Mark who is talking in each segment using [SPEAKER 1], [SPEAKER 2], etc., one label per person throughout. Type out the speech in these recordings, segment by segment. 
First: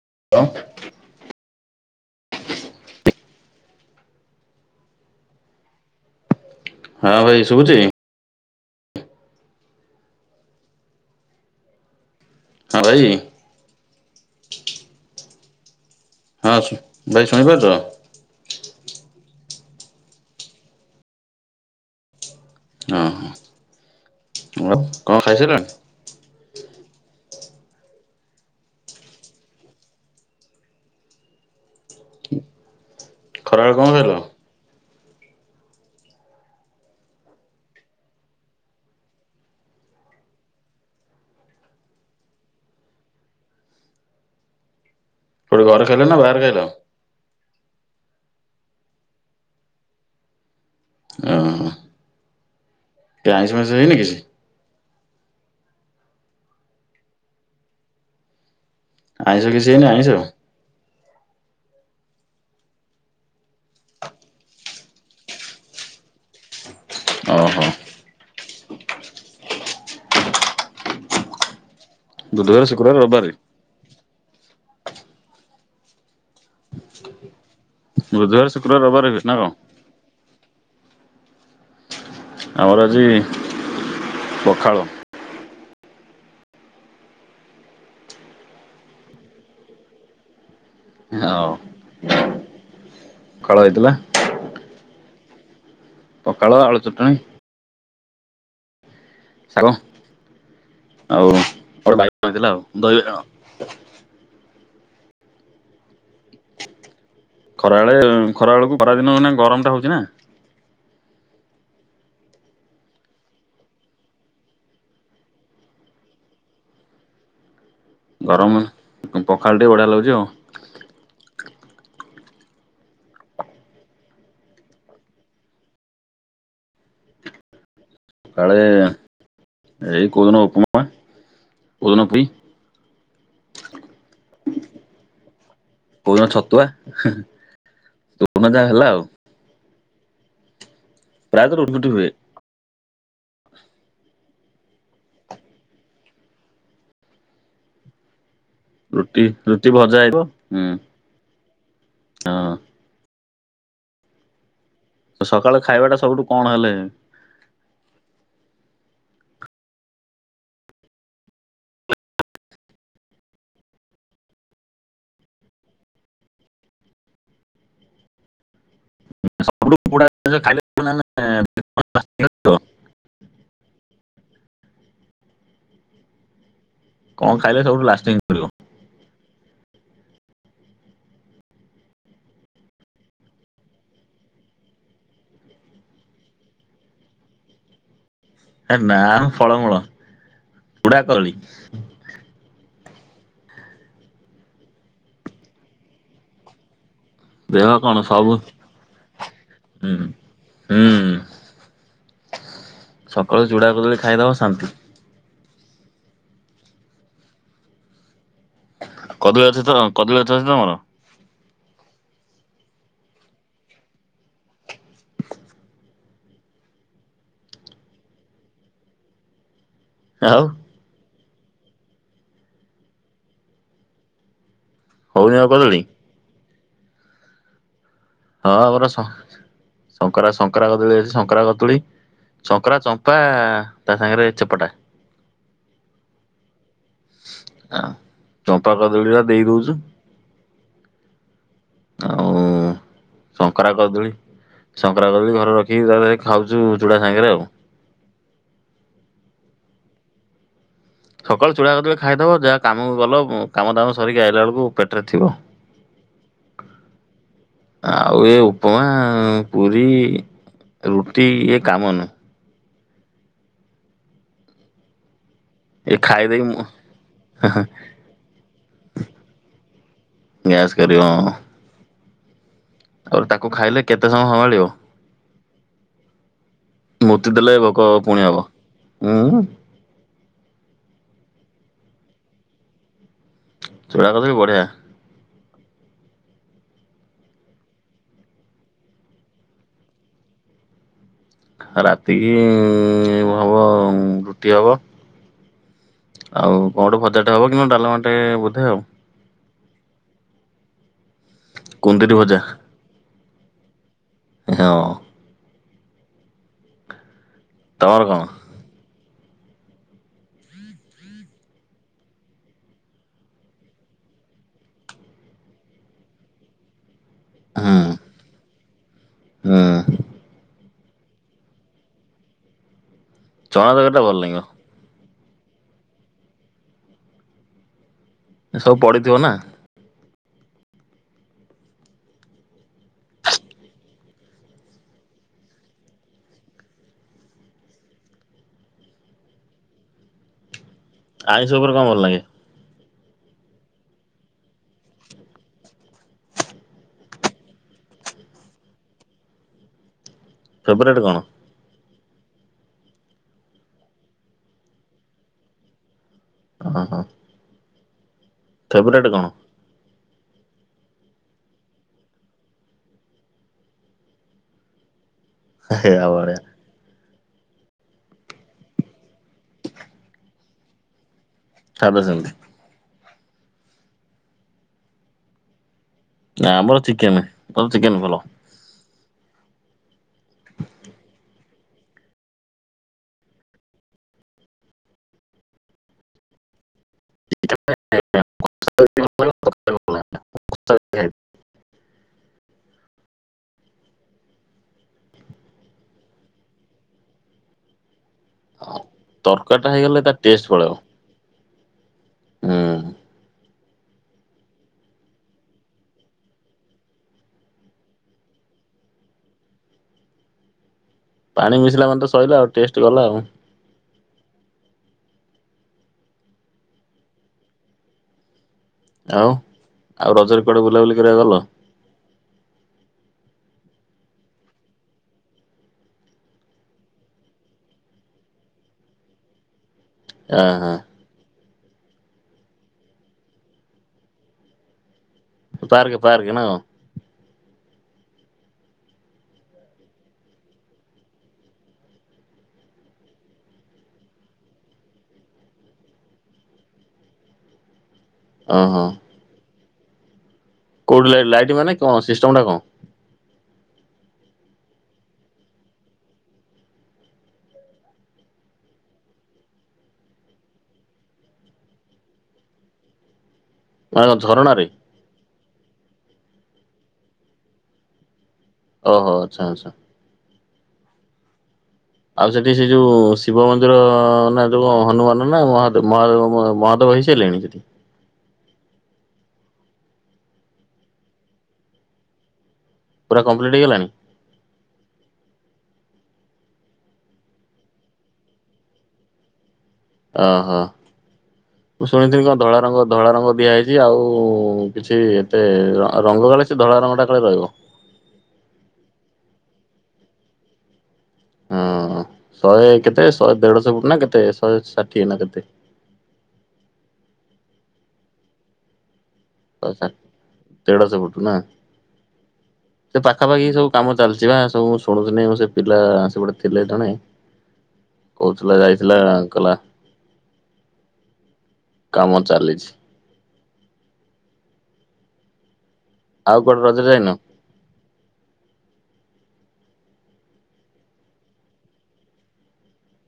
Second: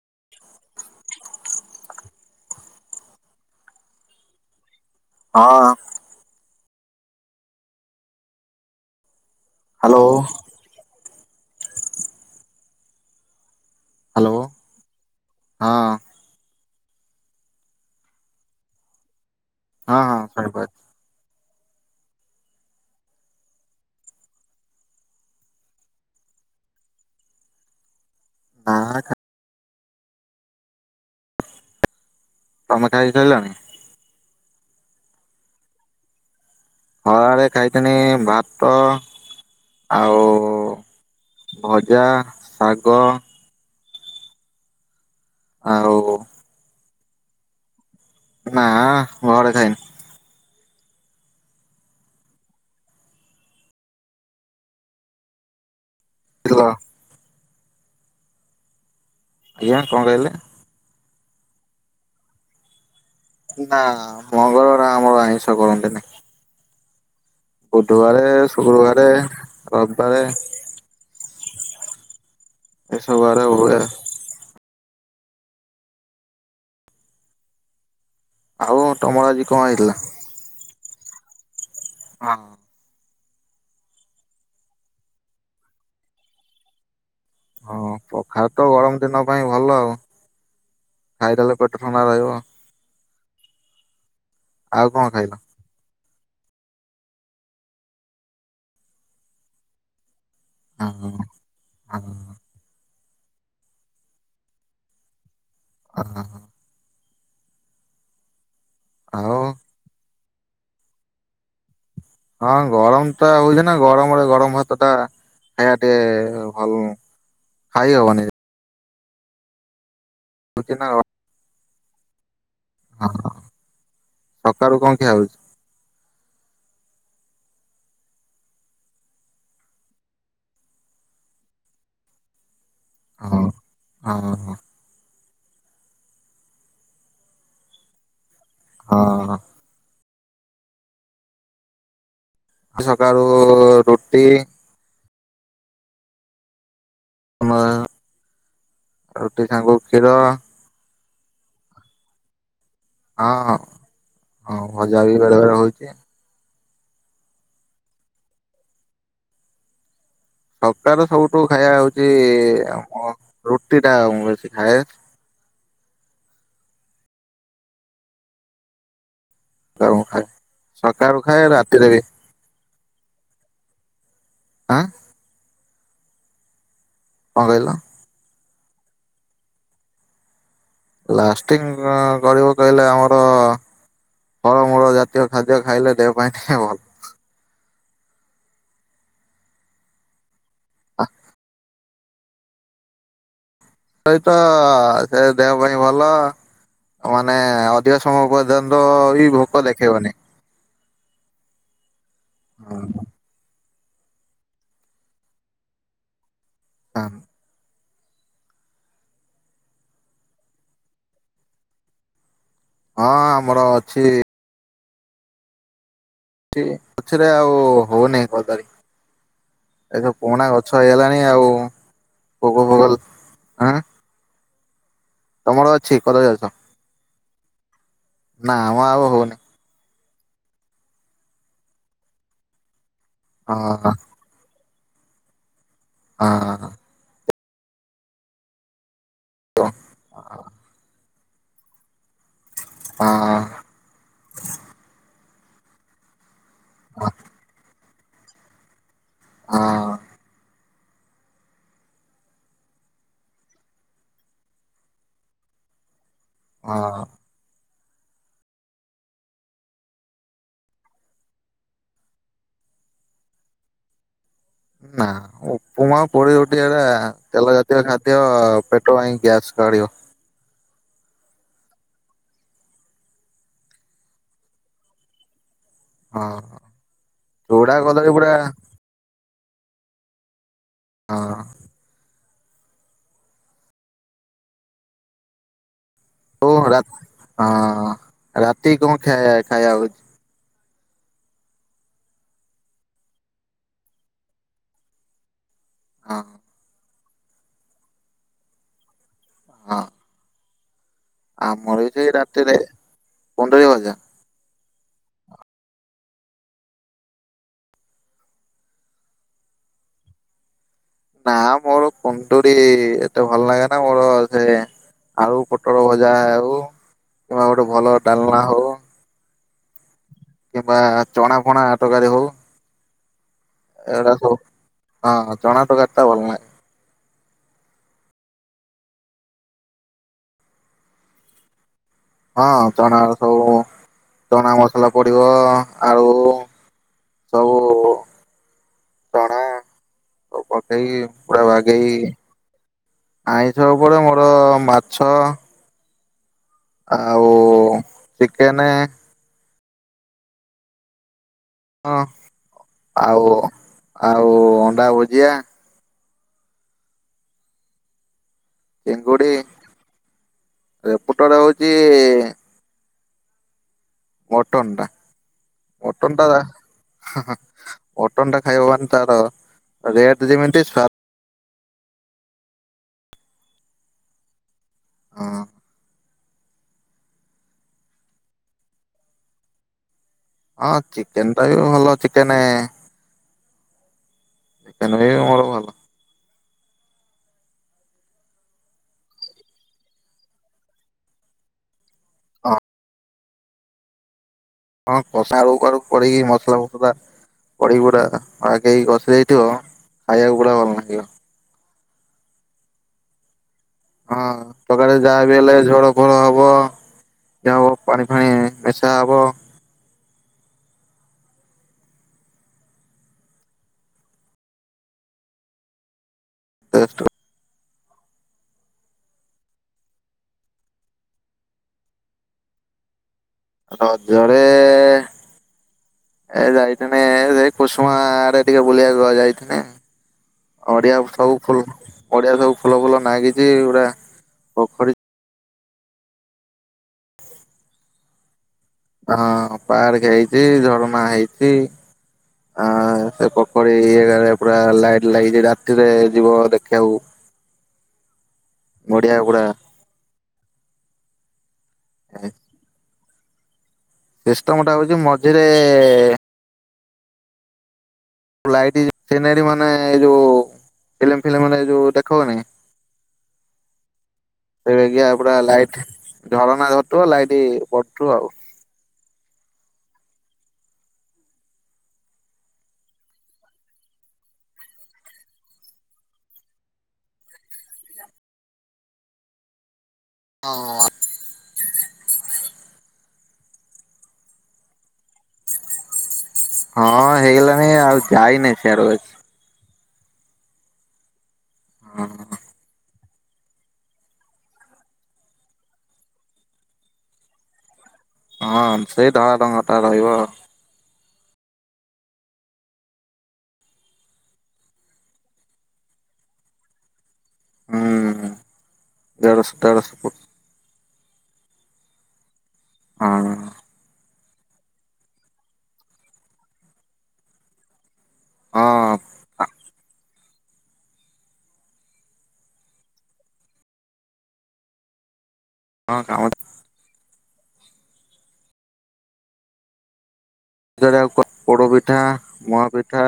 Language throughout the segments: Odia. [SPEAKER 1] [inaudible]
[SPEAKER 2] ହଁ ।
[SPEAKER 1] ହଁ ଭାଇ ଶୁବୁଚି?
[SPEAKER 2] ହାଲୋ।
[SPEAKER 1] ହଁ ଭାଇ ।
[SPEAKER 2] ହାଲୋ ହଁ ।
[SPEAKER 1] ହଁ ଶୁ ଭାଇ ଶୁଣି ପାରୁଚ?
[SPEAKER 2] ହଁ ହଁ ଶୁଣି ପା
[SPEAKER 1] ହଁ ହ ଆଉ କଣ ଖାଇସାରିଲଣି।
[SPEAKER 2] ହଁ । ତମେ ଖାଇସାରିଲଣି
[SPEAKER 1] ଖରାବେଳେ କଣ ଖାଇଲ?
[SPEAKER 2] ଖରାବେଳେ ଖାଇଥିନି ଭାତ ଆଉ ଭଜା ଶାଗ ।
[SPEAKER 1] କୋଉଠି ଘରେ
[SPEAKER 2] ଆଉ
[SPEAKER 1] ଖାଇଲ ନା ବାହାରେ ଖାଇଲ?
[SPEAKER 2] ନା ଘରେ ଖାଇନି।
[SPEAKER 1] ଓ ହୋ। ଟିକେ ଆଇଁଷ ଫାଇଁସ ହେଇନି କିଛି?
[SPEAKER 2] [unintelligible]
[SPEAKER 1] ଆଇଁଷ କିଛି
[SPEAKER 2] ଆଜ୍ଞା
[SPEAKER 1] ହେଇନି
[SPEAKER 2] କଣ
[SPEAKER 1] ଆଇଁଷ?
[SPEAKER 2] କହିଲେ? ନା ମଙ୍ଗଳ ନା ଆମର ଆଇଁଷ କରନ୍ତିନି।
[SPEAKER 1] ଓହୋ
[SPEAKER 2] ବୁଧବାରେ । ଶୁକ୍ରୁବାରେ ରବିବାରେ।
[SPEAKER 1] ବୁଧବାରେ ଶୁକ୍ରୁବାରେ
[SPEAKER 2] ଏସବୁ
[SPEAKER 1] ରବିବାରେ।
[SPEAKER 2] ବାର ହୁଏ
[SPEAKER 1] ବୁଧବାରେ
[SPEAKER 2] ଆଉ
[SPEAKER 1] ଶୁକ୍ରବାରେ ରବବାରେ ହୁଏ।
[SPEAKER 2] ତମର
[SPEAKER 1] ନା
[SPEAKER 2] ଆଜି
[SPEAKER 1] କଣ?
[SPEAKER 2] ହେଇଥିଲା? ହଁ
[SPEAKER 1] ଆମର ଆଜି? ପଖାଳ।
[SPEAKER 2] ହଁ ପଖାଳ ତ ଗରମ ଦିନ ପାଇଁ ଭଲ ଆଉ।
[SPEAKER 1] ଆଉ
[SPEAKER 2] ଖାଇଦେଲେ ପେଟ ଥଣ୍ତା ରହିବ।
[SPEAKER 1] ଖାଳ ହେଇଥିଲା।
[SPEAKER 2] ଆଉ କଣ ଖାଇଲ?
[SPEAKER 1] ପଖାଳ ଆଳୁ ଚଟଣି। ଶାଗ।
[SPEAKER 2] ହଁ
[SPEAKER 1] ଆଉ
[SPEAKER 2] ହଁ
[SPEAKER 1] ବାଇଗଣ ହେଇଥିଲା ଦହି ବାଇଗଣ। [unintelligible]
[SPEAKER 2] ଅ ହଁ ହଁ।
[SPEAKER 1] ଖରାବେଳେ ଖରାବେଳକୁ ଖରାଦିନ ଦିନ
[SPEAKER 2] ଆଉ
[SPEAKER 1] ମାନେ ଗରମଟା ହୋଉଚି ନା।
[SPEAKER 2] ହଁ ଗରମଟା ହୋଉଚି ନା ଗରମରେ ଗରମ ଭାତଟା ଖାଇବା ଟିକେ ଭଲ ନୁଁ। ଖାଇ ହବାନିି।
[SPEAKER 1] ପଖାଳଟି ବଢିଆ ଲାଗୁଚି ଆଉ।
[SPEAKER 2] କି ନଅ ହଁ ସକାଳୁ କଣ ଖିଆ ହୋଉଚି?
[SPEAKER 1] ସକଳେ ଏଇ କୋଉଦିନ ଉପମା କୋଉଦିନ ପୁରୀ।
[SPEAKER 2] ହ ଅହ ହଁ।
[SPEAKER 1] କୋଉଦିନ ଛତୁଆ ଦିନ ଯାହା ହେଲା ଆଉ। ପ୍ରାୟତ ରୁଟି ଫୁଟି ହୁଏ।
[SPEAKER 2] ଆଉ ସକାଳୁ ରୁଟି ଆମର
[SPEAKER 1] ରୁଟି ରୁଟି ଭଜା ହେଇଥିବ ହୁଁ। ହଁ।
[SPEAKER 2] ଅ ହୋଉ। ହଁ ଭଜା ବି
[SPEAKER 1] ସକାଳ
[SPEAKER 2] ବେଳେବେଳେ ହୋଉଚି।
[SPEAKER 1] ଖାଇବାଟା ସବୁଠୁ କଣ ହେଲେ
[SPEAKER 2] ସକାଳ ସବୁଠୁ ଖାଇବା ହୋଉଚି ଆମର ରୁଟିଟା ମୁଁ ବେଶୀ ଖାଏ।
[SPEAKER 1] ସବୁଠୁ
[SPEAKER 2] ତ ମୁଁ
[SPEAKER 1] ପୋଡ଼ା
[SPEAKER 2] ଖାଏ
[SPEAKER 1] ଜିନିଷ ଖାଇଲେ
[SPEAKER 2] ସକାଳୁ ଖାଏ ରାତିରେ ବି। ଆଁ
[SPEAKER 1] କଣ ଖାଇଲେ ସବୁଠୁ ଲାଷ୍ଟିଙ୍ଗ୍
[SPEAKER 2] ଲାଷ୍ଟିଙ୍ଗ କଣ କରିବ କହିଲେ ଆମର ଫଳମୂଳ ଜାତୀୟ ଖାଦ୍ୟ ଖାଇଲେ ଦେହ ପାଇଁ ଟିକେ ଭଲ।
[SPEAKER 1] ଏ ନାମ ଫଳମୂଳ। ଚୁଡ଼ା
[SPEAKER 2] ତା
[SPEAKER 1] କଦଳୀ।
[SPEAKER 2] ସେଇତ ସେ ଦେହ ପାଇଁ ଭଲ। ମାନେ
[SPEAKER 1] ଦେହ କଣ
[SPEAKER 2] ଅଧିକ ସମୟ
[SPEAKER 1] ସବୁ
[SPEAKER 2] ପର୍ଯ୍ୟନ୍ତ ବି ଭୋକ
[SPEAKER 1] ହୁଁ
[SPEAKER 2] ଦେଖେଇବନି।
[SPEAKER 1] ହୁଁ। ସକାଳୁ ଚୁଡା କଦଳୀ ଖାଇଦବ ଶାନ୍ତି।
[SPEAKER 2] ଆମ୍
[SPEAKER 1] କଦଳୀ ଅଛି ତ କଦଳୀ ଗଛ ଅଛି ତମର?
[SPEAKER 2] ହଁ ଆମର ଅଛି ଛି ଅଛି ଯେ ଆଉ ହୋଉନେଇ କଦଳୀ। ଏସବୁ
[SPEAKER 1] ଆଉ
[SPEAKER 2] ପୁରୁଣା ଗଛ ହେଇଗଲା ଆଉ ଭୋଗ ଫୋଗ, ଆଁ?
[SPEAKER 1] ହଉନି ଆଉ
[SPEAKER 2] ତମର
[SPEAKER 1] କଦଳୀ
[SPEAKER 2] ଅଛି କଦଳୀ ଗଛ।
[SPEAKER 1] ହଁ
[SPEAKER 2] ନା ଆମ
[SPEAKER 1] ଆମର ସ
[SPEAKER 2] ଆଉ
[SPEAKER 1] ସ।
[SPEAKER 2] ହଉନି
[SPEAKER 1] ଶଙ୍କରା ଶଙ୍କରା କଦଳୀ ଅଛି ଶଙ୍କରା କଦୁଳି ଶଙ୍କରା ଚ ପା
[SPEAKER 2] ହଁ ହଁ
[SPEAKER 1] ତା ସାଙ୍ଗରେ ଚେପଟା।
[SPEAKER 2] ହଁ।
[SPEAKER 1] ଆଉ ଚମ୍ପା କଦଳୀର। ଦେଇ ଦଉଛୁ। ଆଉ
[SPEAKER 2] ହଁ
[SPEAKER 1] ଶଙ୍କରା କଦୂଳୀ ଶଙ୍କରା କଦଳୀ ଘ ରଖି ଘରେ। ଖାଉଛୁ ଚୁଡ଼ା
[SPEAKER 2] ହଁ।
[SPEAKER 1] ସାଙ୍ଗରେ ଆଉ।
[SPEAKER 2] ହଁ।
[SPEAKER 1] ସକାଳୁ ଚୁଡା କଦଳୀ ଖାଇଦବ ଯାହା କାମକୁ ଗଲ କାମ ଦାମ ସରେଇକି ଆଇଲା ବେଳକୁ ପେଟରେ ଥିବ।
[SPEAKER 2] ହଁ।
[SPEAKER 1] ଆଉ ଏ ଉପମା ପୁରୀ ରୁଟି ଇଏ କାମ ନୁହ।
[SPEAKER 2] ନା।
[SPEAKER 1] ଏ
[SPEAKER 2] ଉପୁମା ପଡି
[SPEAKER 1] ଖାଇଦେଇ
[SPEAKER 2] ରୋଟି
[SPEAKER 1] ମୁଁ
[SPEAKER 2] ଏଟା ତେଲ ଜାତୀୟ ଖାଦ୍ୟ ପେଟ ପାଇଁ ଗ୍ୟାସ କାଢିବ।
[SPEAKER 1] ଗ୍ୟାସ କରିବ। ଆଉ ତାକୁ ଖାଇଲେ କେତେ ସମୟ ସମ୍ଭାଳିବ।
[SPEAKER 2] ହଁ।
[SPEAKER 1] ମୂର୍ତ୍ତି ଦେଲେ
[SPEAKER 2] ଚୁଡା
[SPEAKER 1] ଭୋକ
[SPEAKER 2] କଦଳୀ
[SPEAKER 1] ପୁଣି
[SPEAKER 2] ପୁରା
[SPEAKER 1] ହବ ହୁଁ।
[SPEAKER 2] ହଁ।
[SPEAKER 1] ଚୁଡ଼ା କଦଳୀ ବଢ଼ୀୟା।
[SPEAKER 2] ଓ ହଁ ରାତି କଣ ଖାଇ ଖାଇବା ହଉଛି?
[SPEAKER 1] ରାତିକି ଉଁ ହବ ରୁଟି ହବ।
[SPEAKER 2] ହଁ
[SPEAKER 1] ଆଉ କଣଠୁ ଭଜା ହେବ କିନ୍ତୁ ଡାଲମା ଟେ ବୋଧେ ଆଉ।
[SPEAKER 2] ହଁ। ଆମର ବି ସେଇ
[SPEAKER 1] କୁନ୍ଦୁରି ଭଜା
[SPEAKER 2] ରାତିରେ କୁନ୍ଦୁରି ଭଜା।
[SPEAKER 1] ହଁ। ତମର କଣ?
[SPEAKER 2] ନା ମୋର କୁନ୍ଦୁରି ଏତେ ଭଲ ଲାଗେନା ମୋର ସେ ଆଳୁ ପୋଟଳ ଭଜା ହେଉ। କିମ୍ବା ଗୋଟେ ଭଲ ଡାଲଣା ହଉ।
[SPEAKER 1] ହଁ।
[SPEAKER 2] କିମ୍ବା ଚଣା ଫଣା ତରକାରୀ ହଉ।
[SPEAKER 1] ଚଣା ତରକାରୀ ଟା
[SPEAKER 2] ଏଗୁଡା
[SPEAKER 1] ଭଲ
[SPEAKER 2] ସବୁ
[SPEAKER 1] ଲାଗିବ।
[SPEAKER 2] ହଁ ହଁ ଚଣା ତରକାରୀ ଟା ଭଲ ଲାଗ।
[SPEAKER 1] ସବୁ ପଡିିଥିବ ନା।
[SPEAKER 2] ହଁ ଚଣା ସବୁ ଚଣା ମସଲା ପଡିବ ଆଳୁ ସବୁ ଚଣାବୁ ସେଇ ପୁରା
[SPEAKER 1] ଆଇଁଷ ଉପରେ କଣ
[SPEAKER 2] ବାଗେଇ
[SPEAKER 1] ଭଲ ଲାଗେ
[SPEAKER 2] ଆଇଁଷ ଉପରେ ମୋର ମାଛ ଆଉ ଚିକେନ
[SPEAKER 1] ଫେଭରାଇଟ କଣ?
[SPEAKER 2] ହଁ ଆଉ ଆଉ ଅଣ୍ଡା ଭୁଜିଆ।
[SPEAKER 1] ହ ହ।
[SPEAKER 2] ଚିଙ୍ଗୁଡ଼ି ଏ ପଟରେ ହଉଚି ମଟନ ଟା। ମଟନ ଟା
[SPEAKER 1] [unintelligible]
[SPEAKER 2] ମଟନ ଟା ଖାଇବା ମାନେ ତାର ରେଟ ଯେମିତି ସ୍ୱା
[SPEAKER 1] ଖାଇବେ ସେମିତି।
[SPEAKER 2] ହଁ।
[SPEAKER 1] ନା ଆମର ଚିକେନ ତର ଚିକେନ ଭଲ।
[SPEAKER 2] ହଁ ଚିକେନ ଟା ବି ଭଲ ଚିକେନ ଚିକେନ୍ ବି ମୋର ଭଲ। ହଁ
[SPEAKER 1] [inaudible]
[SPEAKER 2] ହଁ କଷା ଆଳୁ ଫାଳୁ ପଡିକି ମସଲା ମସ ପଗଡା [inaudible] ଆଗେଇ ଗଛ ଏଇଠୁ ଆ
[SPEAKER 1] ତରକାରୀଟା ହେଇଗଲେ ତା
[SPEAKER 2] ଖାଇବାକୁ
[SPEAKER 1] ଟେଷ୍ଟ
[SPEAKER 2] ପଡା ଭଲ
[SPEAKER 1] ପଳେଇବ
[SPEAKER 2] ନାଁ ଆଉ [inaudible]
[SPEAKER 1] ହୁଁ।
[SPEAKER 2] ହଁ, ତରକାରୀ ଯାହା ବି ହେଲେ ଝୋଳ ଫୋଳ ହବ ଯ ହବ ପାଣି ଫାଣି ମିଶା ହବ।
[SPEAKER 1] ପାଣି ମିଶିଲା ମାନେ ତ ସଇଲା ଆଉ ଟେଷ୍ଟ ଗଲା ଆଉ।
[SPEAKER 2] ଦେ [inaudible]
[SPEAKER 1] ଆଉ ଆଉ ରଜରେ କୁଆଡେ ବୁଲାବୁଲି କରିବା ଗଲ?
[SPEAKER 2] ରଜରେ ଏ ଯାଇଥିଲି ସେ କୁସୁମା ଆଡେ ଟିକେ ବୁଲିବାକୁ ଯାଇଥିଲି।
[SPEAKER 1] ଆହା
[SPEAKER 2] ଅଡିଆ ସବୁ ଫୁଲ [inaudible] ପଡିଆ ସବୁ ଫୁଲ ଫୁଲ ନାଗିଛି ପୁରା ପୋଖରୀ
[SPEAKER 1] ପାର୍କ ପାର୍କ ନା।
[SPEAKER 2] ହଁ ପାର୍କ ହେଇଛି, ଝରଣା ହେଇଛି, ଆ ସେ ପୋଖରୀ ଇରେ ପୁରା ଲାଇଟ ଲାଗିଛି ରାତିରେ ଯିବ ଦେଖିବାକୁ।
[SPEAKER 1] ଓହୋ
[SPEAKER 2] ନଡିଆ କୁଡା।
[SPEAKER 1] କୋଉଠି ଲ ଲାଇଟ୍ ମାନେ। କଣ ସିଷ୍ଟମ ଟା କଣ?
[SPEAKER 2] ସିଷ୍ଟମ ଟା ହଉଛି ମଝିରେ ଲାଇଟ ସିନେରୀ ମାନେ ଏ ଯୋଉ ଫିଲ୍ମ ଫିଲ୍ମ ରେ ଯୋଉ ଦେଖଉନି।
[SPEAKER 1] ମାନେ [inaudible] ଝରଣାାରେ।
[SPEAKER 2] ତେବେଗିଆ ପୁରା ଲାଇଟ ଝରଣା ଝରୁଥିବ ଲାଇଟ୍ ପଡୁଥିବ ଆଉ।
[SPEAKER 1] ଓହୋ ଆଚ୍ଛ ଆଚ୍ଛା। ଆଉ ସେଠି ସେ ଯୋଉ ଶିବ ମନ୍ଦିର ନା ଯୋଉ ହନୁମାନ ନା ମହାଦବ ମହାବ ମହାଦେବ ହେଇସାରିଲେଣି ସେଠି।
[SPEAKER 2] ହଁ।
[SPEAKER 1] ପୁରା କମ୍ପ୍ଲିଟ ହେଇଗଲାଣି।
[SPEAKER 2] ହଁ ହେଇଗଲାଣି ଆଉ ଯାଇନି ସିଆଡେ।
[SPEAKER 1] ଓହୋ। ମୁଁ ଶୁଣିଥିଲି କଣ ଧଳା ରଙ୍ଗ ଧଳା ରଙ୍ଗ ଦିଆ ହେଇଛି ଆଉ କିଛି ଏତେ ରଙ୍ଗ କାଳେ ସେ ଧଳା ରଙ୍ଗଟା କାଳେ ରହିବ।
[SPEAKER 2] ହଁ ସେଇ ଧଳା ରଙ୍ଗ ଟା ରହିବ।
[SPEAKER 1] ହଁ ଶହେ କେତେ ଶହେ ଦେଢ ଶହ ଫୁଟ ନା କେତେ ଶହେ ଷାଠିଏ ନା କେତେ।
[SPEAKER 2] ହୁଁ। ଦେଢ଼ଶ ଦେଢ଼ଶହ ଫୁଟ।
[SPEAKER 1] ନାଁ। ସେ
[SPEAKER 2] ହଁ
[SPEAKER 1] ପାଖାପାଖି ସବୁ କାମ ଚାଲିଛି। ଯିବା ସବୁ ମୁ ଶୁଣୁଥିଲି ସେ ପିଲା ଆ ସେପୋଟେ ଥିଲେ ଜଣେ। କହୁଥିଲା
[SPEAKER 2] ହଁ
[SPEAKER 1] ଯାଇଥିଲା ଅଙ୍କଲା କାମ ଚାଲିଛି।
[SPEAKER 2] ହଁ କାମ
[SPEAKER 1] ଆଉ କୁଆଡେ ରଜ ରେ ଯାଇନ।
[SPEAKER 2] ରଜ ରେ ଆଉ ପୋଡ଼ ପିଠା ମହା ପିଠା।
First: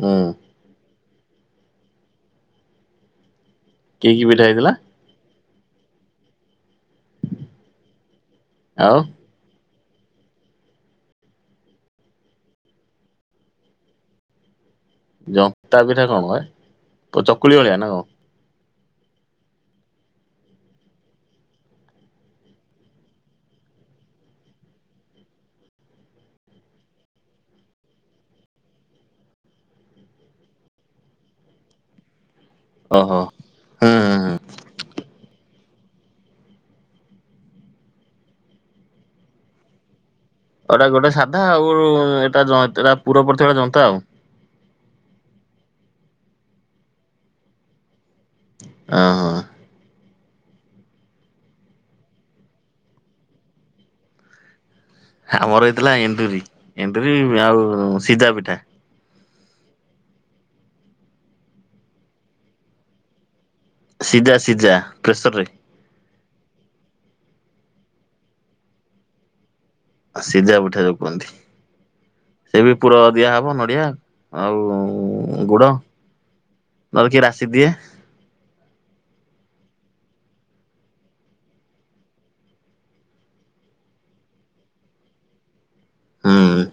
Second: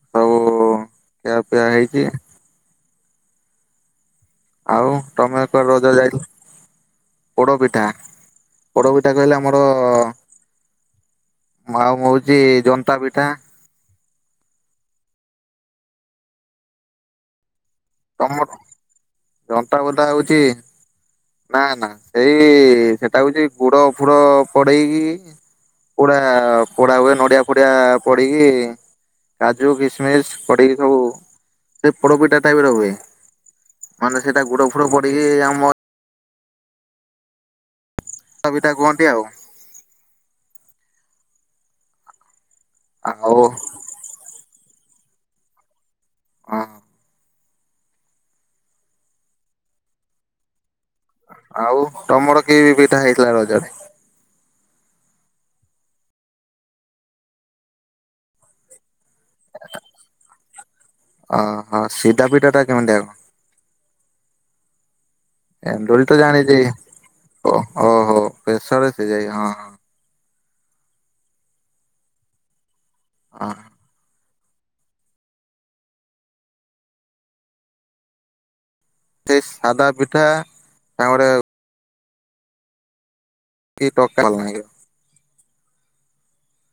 [SPEAKER 1] ହୁଁ
[SPEAKER 2] ସବୁ ଖିଆ ପିଆ ହେଇଛି।
[SPEAKER 1] କି କି ପିଠା ହେଇଥିଲା?
[SPEAKER 2] ତ ରଜ ଯାଇଥିଲ ପୋଡପିଠା
[SPEAKER 1] ଆଉ
[SPEAKER 2] ପୋଡପିଠା କହିଲେ ଆମର ଓ ମାଉ ମଉଚି ଜନ୍ତା ପିଠା
[SPEAKER 1] ଜନ୍ତା ପିଠା କଣ ହେ ତ ଚକୁଳି ଭଳିଆ ନା କଣ?
[SPEAKER 2] ତମ କ ଯନ୍ତା ପିଠା ହଉଚି ନାଁ ନାଁ ସେଇ ସେଟା ହଉଚି ଗୁଡ ଫୁଡ ପଡେଇକି ପୁଡା ପୋଡା ହୁଏ, ନଡିଆ ଫଡିଆ ପଡିକି କାଜୁ କିସମିସ ପଡିକି ସବୁ ସେ ପୋଡପିଠା ଟାଇପ ର
[SPEAKER 1] ଓହୋ ହୁଁ ହୁଁ
[SPEAKER 2] ମାନେ
[SPEAKER 1] ହୁଁ
[SPEAKER 2] ସେଟା ଗୁଡ ଫୁଡ ପଡିକି ଆମର ସବିତା କୁହନ୍ତି ଆଉ
[SPEAKER 1] ଏଡା ଗୋଟେ ସାଧା ଆଉ ଏଇଟା ଜ ସେଟା ପୁର
[SPEAKER 2] ଆଉ
[SPEAKER 1] ପଡିଥିବା ଜନ୍ତା ଆଉ
[SPEAKER 2] ଅଁ
[SPEAKER 1] ଓ ହ
[SPEAKER 2] ଆଉ ତମର କି ପିଠା ହେଇଥିଲା ରଜରେ?
[SPEAKER 1] ଆମର ହେଇଥିଲା ଏଣ୍ଡୁରି ଏଣ୍ଡୁରି ରି ଆଉ ସିଜା ପିଠା।
[SPEAKER 2] ଅହ ସିଧା ପିଠାଟା କେମିତିଆ କଣ?
[SPEAKER 1] ସିଜା ସିଜା ପ୍ରେସର ରେ ।
[SPEAKER 2] ଏଣ୍ଡୁରି ତ ଜାଣିଚି ଓ ଓହୋ ପ୍ରେସରେ ସେ ଯାଇ ହଁ ହଁ ।
[SPEAKER 1] ସିଜା ପିଠା ଯଉ କୁହନ୍ତି ସେ ବି । ପୁର
[SPEAKER 2] ହଁ।
[SPEAKER 1] ଦିଆହବ ନଡ଼ିଆ । ଆଉ ଗୁଡ ନହେଲେ କିଏ ରାଶି ଦିଏ ।
[SPEAKER 2] ସେ ସାଧା ପିଠା ତା ପରେ । କି ତରକାରୀ ଭଲ ଲାଗିବ ।
[SPEAKER 1] ହୁଁ ।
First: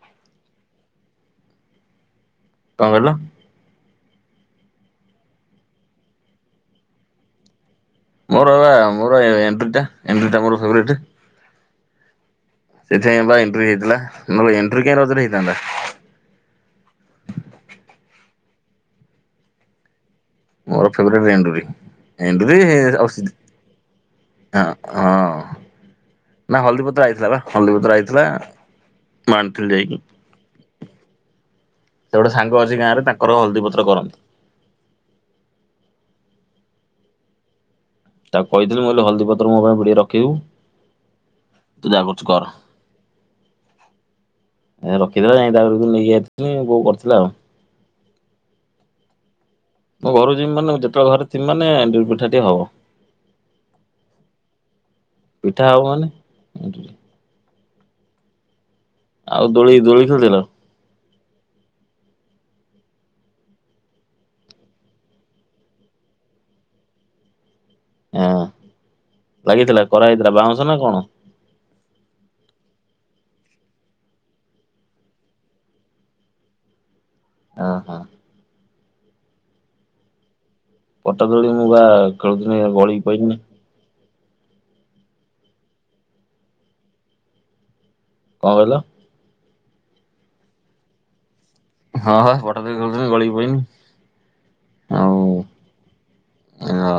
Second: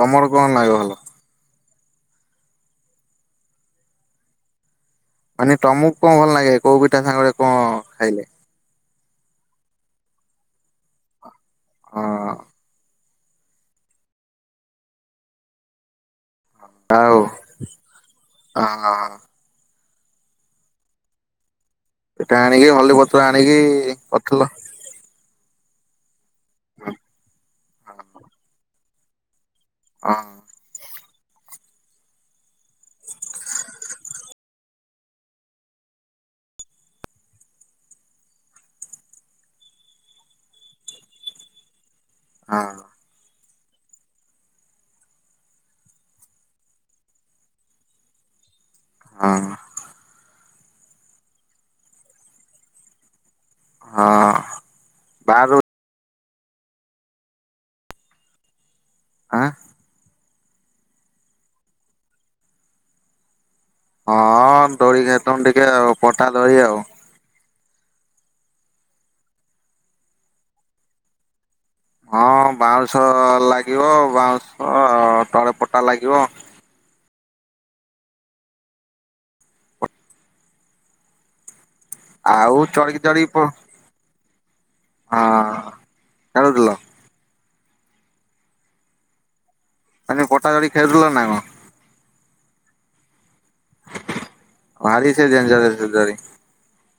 [SPEAKER 2] ତମର କଣ ନାଗେ ଭଲ ।
[SPEAKER 1] କଣ କହିଲ ।
[SPEAKER 2] ମାନେ ତମକୁ କଣ ଭଲ ଲାଗେ କୋଉ ପିଠା ସାଙ୍ଗରେ କଣ ।
[SPEAKER 1] ମୋର ବା । ମୋର ବା ଏଣ୍ଡୁରି ଟା ଏଣ୍ଡୁରି ଟା ମୋର ଫେବରାଇଟ।
[SPEAKER 2] ହଁ ।
[SPEAKER 1] ସେଥିପାଇଁ ବା ଏଣ୍ଡୁରି ହେଇଥିଲା ନହେଲେ ଏଣ୍ଡୁରି କାଇଁ ରଜରେ ହେଇଥାନ୍ତା ।
[SPEAKER 2] ଆଉ ହଁ ।
[SPEAKER 1] ମୋର ଫେବରେଟ ଏଣ୍ଡୁରି।
[SPEAKER 2] ଏଟା
[SPEAKER 1] ଏଣ୍ଡୁରି
[SPEAKER 2] ଆଣିକି ହଳଦି
[SPEAKER 1] ଆଉ
[SPEAKER 2] ପତ୍ର
[SPEAKER 1] ସିଝି
[SPEAKER 2] ଆଣିକି କରିଥିଲ।
[SPEAKER 1] ନାଁ ହଳଦୀପତ୍ର ଆଇଥିଲା ବା ହଳଦୀପତ୍ର ଆଇଥିଲା । ଆଁ ନ । ଥିଲି ଜାଇ କି
[SPEAKER 2] ହଁ।
[SPEAKER 1] । ସେ ଗୋଟେ ସାଙ୍ଗ ଅଛି ଗାଁ ରେ ତାଙ୍କର ହଳଦୀପତ୍ର କରନ୍ତି। ତାକୁ କହିଥିଲି ମୁଁ କହିଲି ହଳଦୀପତ୍ର ମୋ ପାଇଁ ବି ଡେ ରଖିବୁ। ତୁ ଯାହା କରୁଛୁ କର।
[SPEAKER 2] ହଁ
[SPEAKER 1] ଆ ସେ ରଖିଥିଲା ଜାଇ ତା ଘରୁ ପୁଣି ନେଇକି ଆଇଥିଲି ବୋଉ କରିଥିଲା ଆଉ।
[SPEAKER 2] ହଁ।
[SPEAKER 1] ମୁଁ ଘରୁ ଯିମି ମାନେ ଯେତେବେଳେ ଘରେ ଥିମି ମାନେ ଏଣ୍ଡୁରୀ ପିଠା ଟେ ହବ।
[SPEAKER 2] ହଁ ବାହାରୁ
[SPEAKER 1] ପିଠା ହବ ମାନେ। ଏଣ୍ଡୁରି ।
[SPEAKER 2] ଆଁ
[SPEAKER 1] ଆଉ ଦୋଳି ଦୋଳି ଖେଳୁ ଥିଲ।
[SPEAKER 2] ହଁ ଦୋଳି ଖେଳୁଥିଲୁ ଟିକେ ଆଉ ପଟା ଦୋଳି ଆଉ।
[SPEAKER 1] ହଁ ଲାଗିଥିଲା କରାହେଇଥିଲା ବାଉଁଶ ନା କଣ।
[SPEAKER 2] ହଁ ବାଉଁଶ ଲାଗିବ ବାଉଁଶ ତଳେ ପଟା ଲାଗିବ।
[SPEAKER 1] ଅ ହ। ପଟାଦୋଳି। ମୁଁ ବା
[SPEAKER 2] ଆଉ
[SPEAKER 1] ଖେଳୁଥିନି ଗଳି
[SPEAKER 2] ଚଢିକି ଚଢିକି ପ
[SPEAKER 1] ପଇନି।
[SPEAKER 2] ହଁ ଖେଳୁଥିଲ।
[SPEAKER 1] କଣ କହିଲ ।
[SPEAKER 2] ମାନେ ପଟା ଦୋଳି ଖେଳୁଥିଲା ନା କଣ।
[SPEAKER 1] ହଁ ହଁ ପଟା ଦୋଳି ଖେଳୁଥିଲି ଗଳି
[SPEAKER 2] ଭାରି ସେ [unintelligible] ଜରି।
[SPEAKER 1] ହଁ।